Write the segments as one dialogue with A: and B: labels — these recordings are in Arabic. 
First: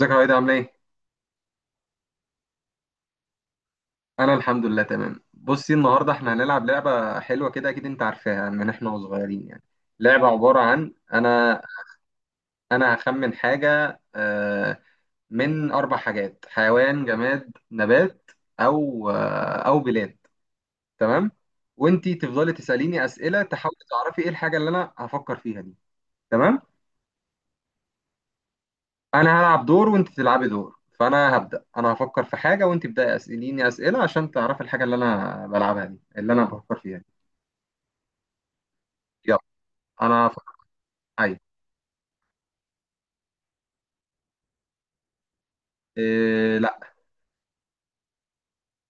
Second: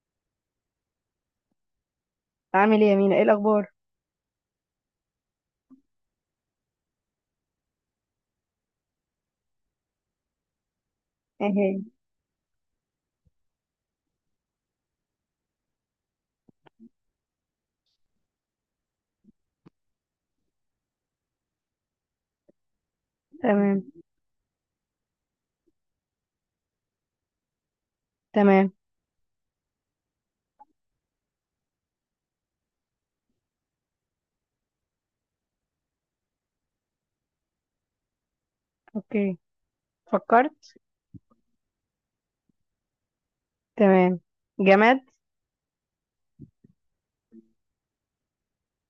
A: ازيك يا عايدة، عاملة ايه؟
B: عامل ايه يا مينا؟ ايه الاخبار؟
A: أنا الحمد لله تمام. بصي، النهاردة احنا هنلعب لعبة حلوة كده، أكيد أنت عارفاها من احنا وصغيرين يعني. لعبة عبارة عن أنا
B: اهي.
A: أنا هخمن حاجة، من أربع حاجات: حيوان، جماد، نبات، أو بلاد. تمام؟ وأنتي تفضلي تسأليني أسئلة تحاولي
B: تمام
A: تعرفي ايه الحاجة اللي أنا هفكر فيها دي. تمام؟
B: تمام.
A: أنا هلعب دور وأنت تلعبي دور، فأنا هبدأ أنا هفكر في حاجة وأنت تبدأي أسأليني أسئلة عشان تعرفي الحاجة اللي أنا بلعبها دي اللي أنا بفكر فيها. يلا.
B: اوكي،
A: انا ف...
B: فكرت.
A: اي.
B: تمام. جماد.
A: إيه، لا.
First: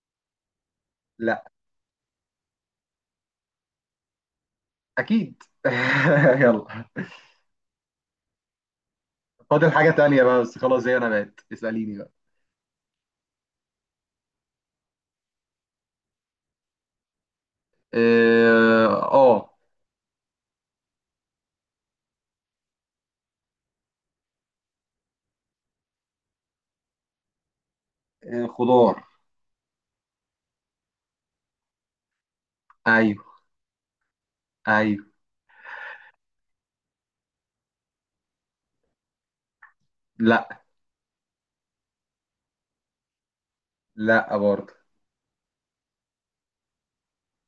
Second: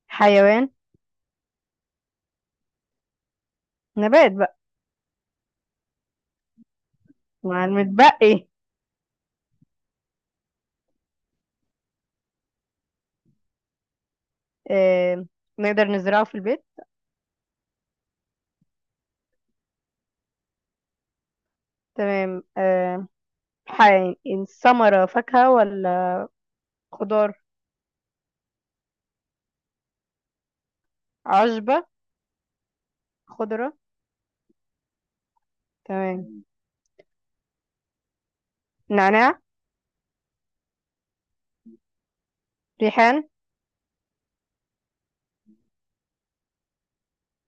B: حيوان.
A: لا.
B: نبات بقى
A: اكيد. يلا.
B: مع المتبقي.
A: فاضل حاجة تانية بقى، بس خلاص، زي انا بقت اسأليني بقى.
B: آه. نقدر نزرعه في البيت.
A: إيه، اه.
B: تمام. حي... ثمرة، فاكهة ولا خضار؟
A: إيه، خضار.
B: عشبة.
A: ايوه.
B: خضرة.
A: ايوه.
B: تمام. نعناع.
A: لا.
B: ريحان.
A: لا برضه.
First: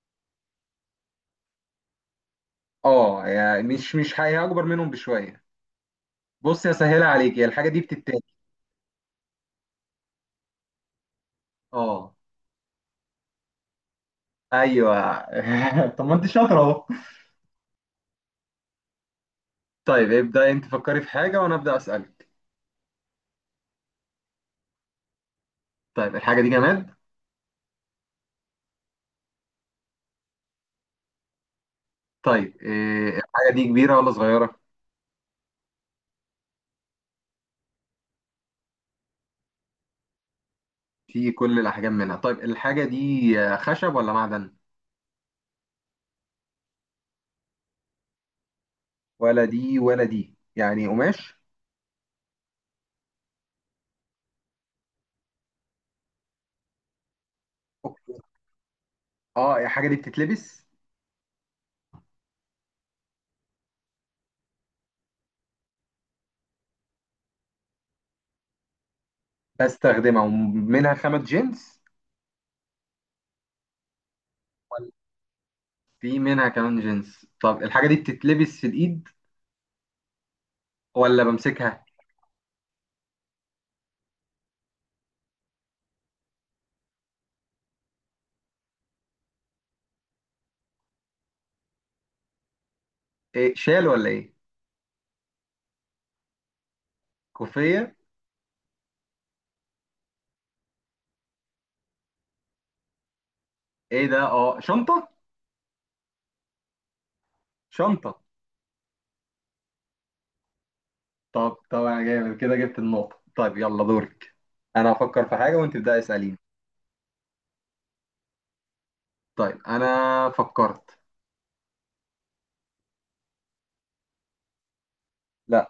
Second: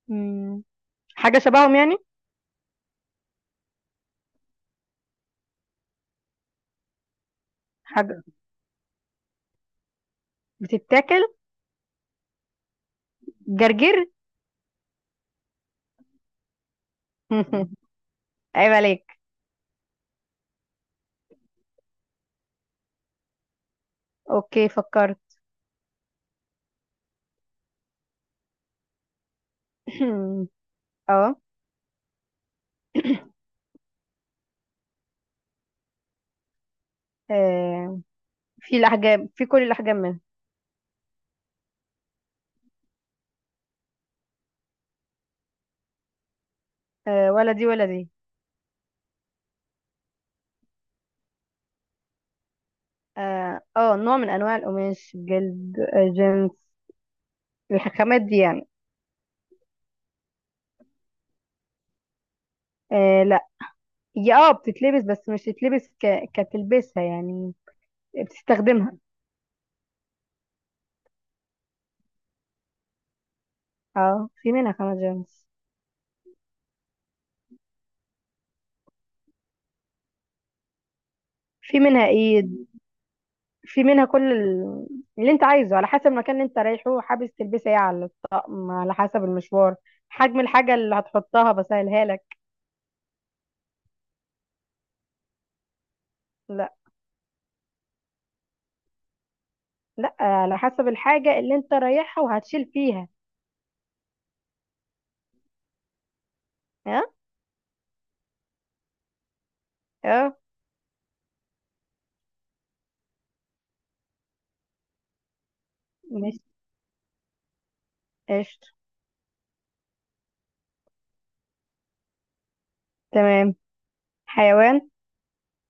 B: مم. حاجة شبههم يعني؟
A: اه، يعني مش حاجة اكبر منهم بشوية. بص يا سهلة عليك، هي الحاجة دي بتتاكل.
B: حاجة بتتاكل؟
A: اه.
B: جرجير.
A: ايوه. طب ما انت شاطرة اهو.
B: عيب عليك.
A: طيب ابدأ انت، فكري في حاجة وانا ابدأ اسألك.
B: اوكي، فكرت.
A: طيب الحاجة دي جماد؟
B: اه.
A: طيب إيه، الحاجة دي كبيرة ولا صغيرة؟
B: آه. في الأحجام، في كل الأحجام منها.
A: فيه كل الأحجام منها. طيب الحاجة دي خشب ولا معدن؟
B: آه، ولا دي ولا دي.
A: ولا دي ولا دي، يعني قماش؟
B: اه، نوع من أنواع القماش، جلد، آه، جنس
A: أوكي.
B: الخامات دي يعني.
A: اه، الحاجة دي بتتلبس؟
B: آه لا، هي اه بتتلبس بس مش تتلبس كتلبسها يعني، بتستخدمها.
A: بستخدمها ومنها خامة جنس
B: اه، في منها
A: ولا؟
B: خامات جنس.
A: في منها كمان جنس. طب الحاجة دي بتتلبس في الإيد ولا
B: في
A: بمسكها؟
B: منها ايد، في منها اللي انت عايزه، على حسب المكان اللي انت رايحه حابس تلبسها ايه، على الطقم، على حسب المشوار، حجم الحاجة اللي هتحطها بسهلها لك.
A: إيه، شال ولا إيه؟
B: لا.
A: كوفية؟
B: لا، على حسب الحاجة اللي انت رايحها وهتشيل فيها.
A: إيه ده، شنطة؟
B: ها.
A: شنطة.
B: اه.
A: طب طبعا جامد كده، جبت النقطة. طيب يلا دورك. أنا هفكر في حاجة وأنت تبدأي اسأليني.
B: مش قشطة.
A: طيب أنا فكرت.
B: تمام. حيوان.
A: لا.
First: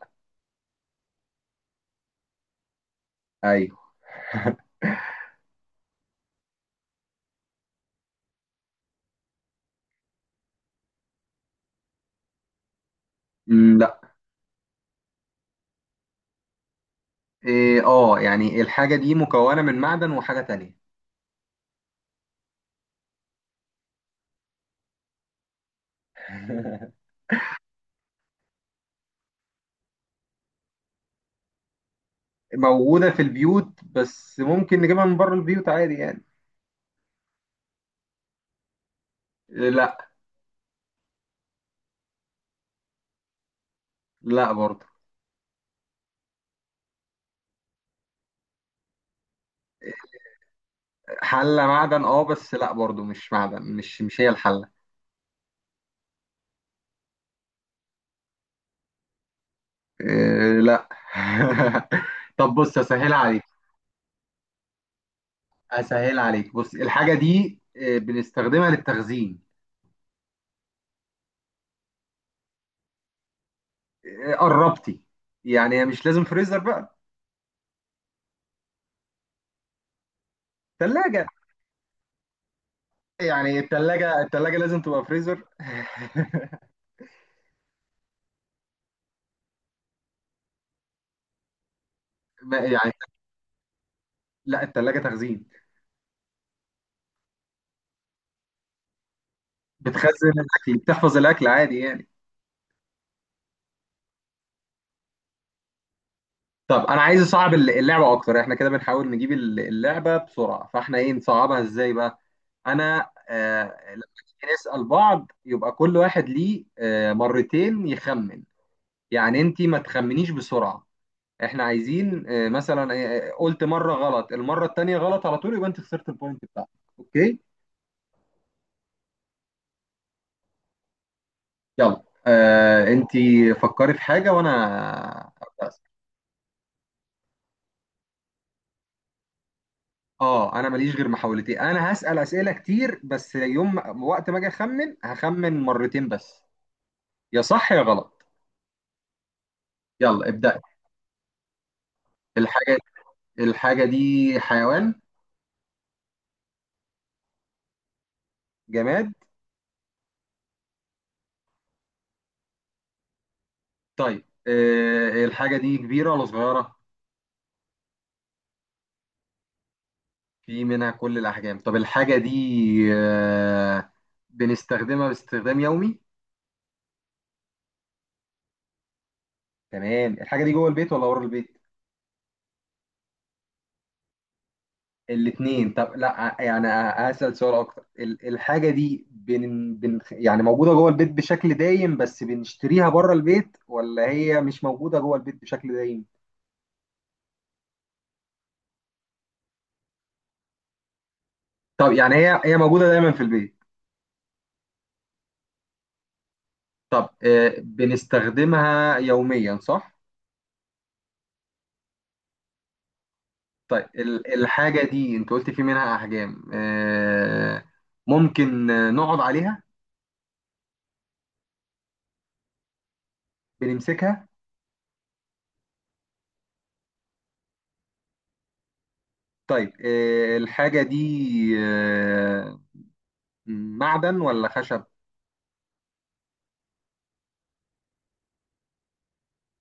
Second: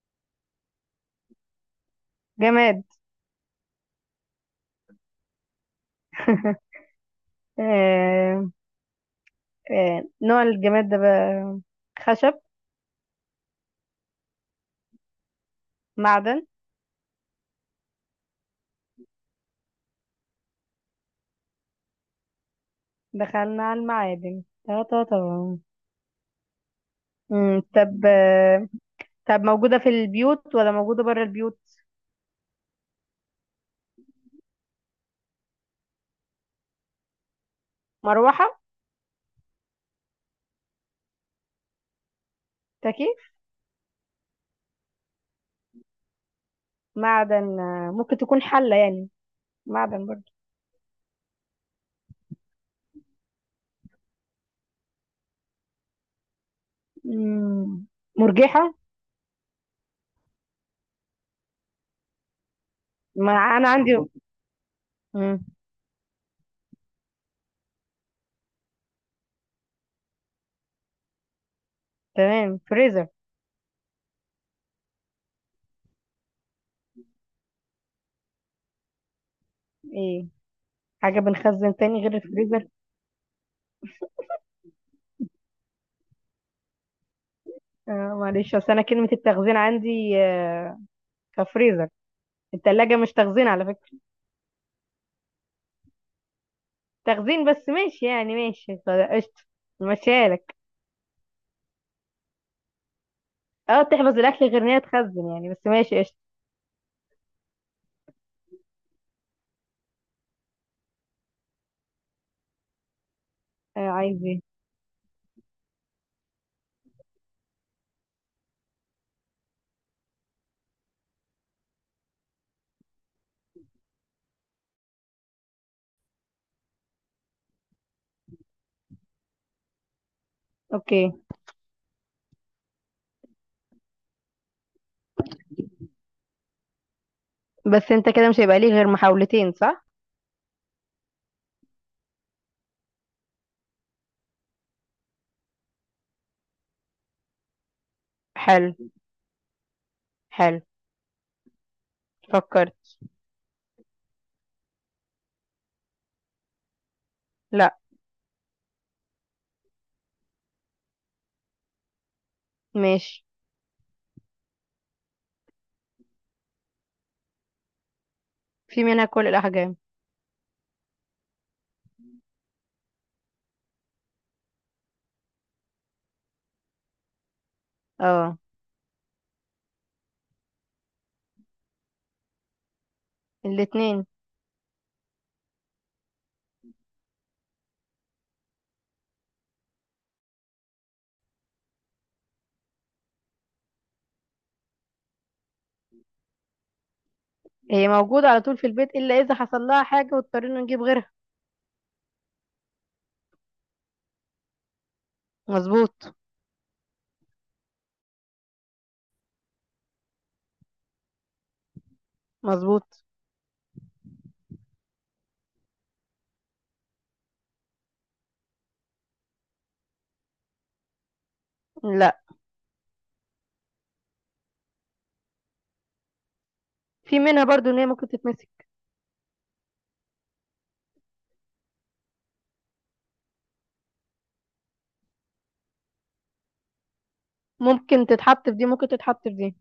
B: جماد.
A: أيوه.
B: آه، نوع الجماد ده بقى، خشب، معدن.
A: إيه، اه، يعني الحاجة دي مكونة من معدن وحاجة تانية.
B: دخلنا على المعادن تا تا تا. طب، طب موجودة في البيوت ولا موجودة بره البيوت؟
A: موجودة في البيوت، بس ممكن نجيبها من بره البيوت عادي يعني.
B: مروحة.
A: إيه، لا.
B: تكييف.
A: لا برضه.
B: معدن، ممكن تكون حلة يعني، معدن برضه.
A: حلة معدن، اه، بس لا برضه، مش معدن، مش هي الحلة.
B: مم، مرجحة.
A: إيه، لا. طب بص اسهل
B: ما
A: عليك.
B: أنا عندي. مم،
A: اسهل عليك، بص الحاجة دي، إيه، بنستخدمها للتخزين.
B: تمام، فريزر.
A: إيه، قربتي. يعني هي مش لازم فريزر بقى.
B: إيه؟ حاجة
A: تلاجة.
B: بنخزن تاني غير الفريزر؟
A: يعني التلاجة، التلاجة لازم تبقى فريزر؟
B: آه. معلش، اصل انا كلمة التخزين عندي آه كفريزر.
A: يعني
B: التلاجة مش تخزين على فكرة.
A: لا، التلاجة تخزين.
B: تخزين بس ماشي يعني، ماشي خلاص، قشطة. ماشيها
A: بتخزن
B: لك.
A: الاكل، بتحفظ الاكل عادي يعني.
B: اه تحفظ الاكل، غير ان هي تخزن يعني، بس ماشي قشطة.
A: طب انا عايز اصعب اللعبه اكتر، احنا كده بنحاول نجيب اللعبه بسرعه، فاحنا ايه نصعبها ازاي بقى. انا
B: آه،
A: لما
B: عايز
A: نيجي
B: ايه؟
A: نسال بعض يبقى كل واحد ليه مرتين يخمن. يعني انت ما تخمنيش بسرعه. احنا عايزين مثلا، قلت مره غلط، المره التانيه غلط على طول، يبقى انت خسرت البوينت بتاعتك. اوكي.
B: اوكي.
A: يلا انت فكري في حاجه وانا،
B: بس انت كده مش هيبقى ليه غير محاولتين، صح؟
A: اه انا ماليش غير محاولتين، انا هسأل اسئله كتير، بس يوم ما- وقت ما اجي اخمن هخمن مرتين بس، يا صح يا غلط.
B: حلو.
A: يلا ابدأ.
B: حلو. فكرت.
A: الحاجه الحاجه دي حيوان؟
B: لا.
A: جماد؟
B: ماشي.
A: طيب آه الحاجه دي كبيره ولا صغيره؟
B: في منها كل الاحجام.
A: في منها كل الاحجام. طب الحاجه دي آه بنستخدمها باستخدام يومي؟
B: اه.
A: تمام، الحاجه دي جوه البيت ولا بره البيت؟
B: الاتنين.
A: الاثنين. طب لا يعني، اسال سؤال اكتر. الحاجه دي بن بن يعني موجوده جوه البيت بشكل دايم بس بنشتريها بره البيت، ولا هي مش موجوده جوه البيت بشكل دايم؟
B: هي موجودة على طول في البيت، الا اذا حصل لها حاجة واضطرينا نجيب غيرها.
A: طب يعني هي موجوده دايما في البيت.
B: مظبوط.
A: طب بنستخدمها يوميا صح؟
B: مظبوط.
A: طيب الحاجه دي، انت قلت في منها احجام، ممكن نقعد عليها؟
B: لا.
A: بنمسكها؟
B: في منها برضو ان هي ممكن تتمسك.
A: طيب الحاجه دي آه، معدن ولا خشب؟
B: ممكن تتحط في دي، ممكن تتحط في دي.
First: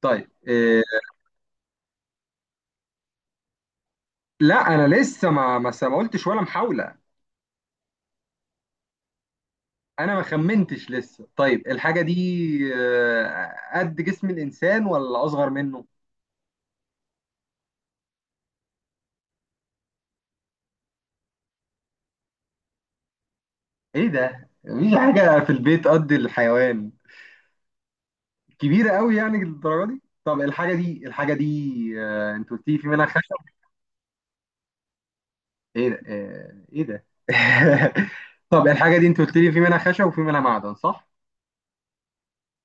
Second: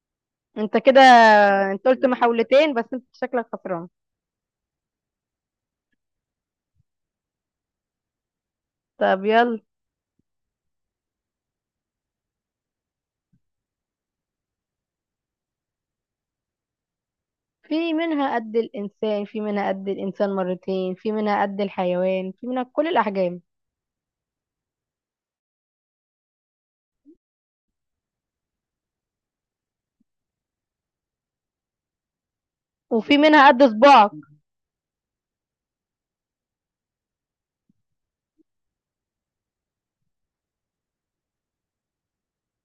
A: طيب
B: انت كده، انت قلت محاولتين بس انت شكلك خسران.
A: لا انا لسه ما قلتش ولا محاوله.
B: طب يلا.
A: انا ما خمنتش لسه. طيب الحاجه دي قد جسم الانسان ولا اصغر منه؟
B: في منها قد الانسان، في منها قد الانسان مرتين، في منها قد الحيوان، في منها كل الاحجام.
A: ايه ده، مفيش حاجه في البيت قد الحيوان كبيره قوي يعني للدرجه دي. طب الحاجه دي انت قلت لي في منها
B: وفي
A: خشب.
B: منها قد صباعك.
A: ايه ده، ايه ده. طب الحاجه دي انت قلت لي في منها خشب وفي منها معدن، صح؟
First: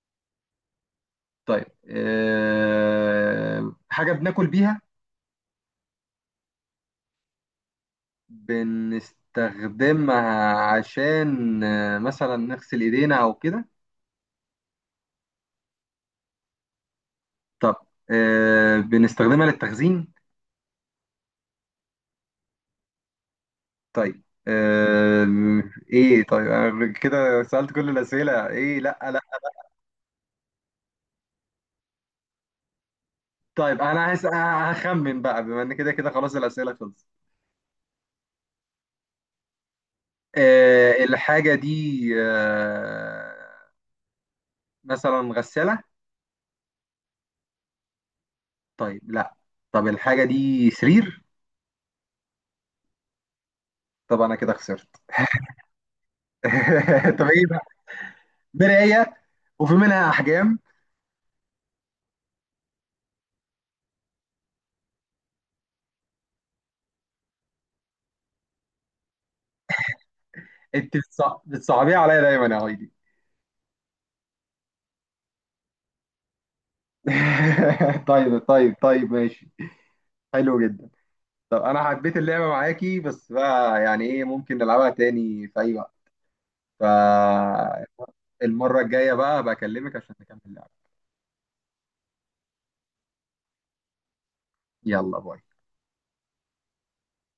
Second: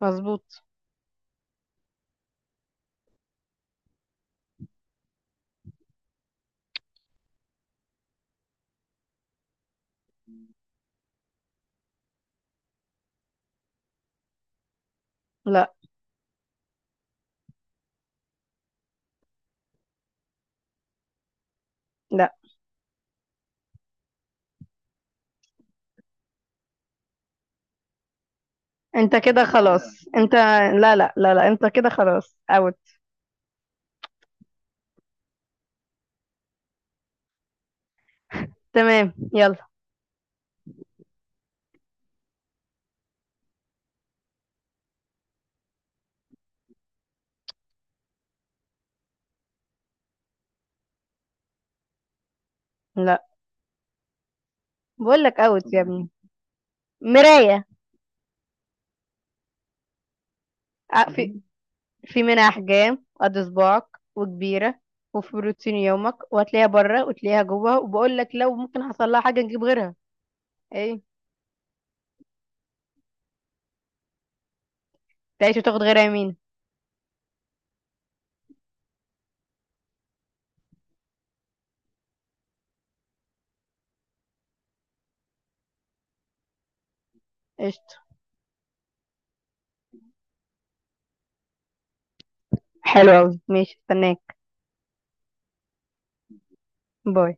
B: مظبوط.
A: طيب حاجه بناكل بيها؟ بنستخدمها عشان مثلا نغسل ايدينا او كده؟
B: لا
A: طب بنستخدمها للتخزين؟
B: لا
A: طيب آه، ايه، طيب أنا كده سألت كل الأسئلة. ايه، لا
B: انت
A: لا.
B: كده خلاص انت، لا لا لا لا، انت كده خلاص اوت.
A: طيب انا هخمن بقى، بما ان كده كده خلاص الأسئلة خلصت.
B: تمام يلا.
A: الحاجة دي مثلا غسالة؟ طيب لا. طب الحاجة دي سرير؟
B: لا.
A: طب انا كده خسرت.
B: بقول لك اوت يا ابني.
A: طب ايه بقى؟
B: مراية.
A: مراية. وفي منها احجام.
B: اه، في، في منها أحجام قد صباعك، وكبيرة، وفي بروتين يومك، وهتلاقيها بره وتلاقيها جوه، وبقول لك لو ممكن حصل لها حاجة نجيب غيرها.
A: انت
B: ايه.
A: بتصعبيها عليا دايما يا هايدي.
B: تعيش وتاخد غيرها، يمين.
A: طيب طيب طيب ماشي. حلو جدا. طب انا حبيت اللعبه معاكي، بس بقى يعني، ايه، ممكن نلعبها تاني في اي وقت؟
B: قشطة.
A: فالمره الجايه بقى بكلمك عشان نكمل اللعبه.
B: حلو أوي، ماشي، استناك.
A: يلا باي.
B: باي.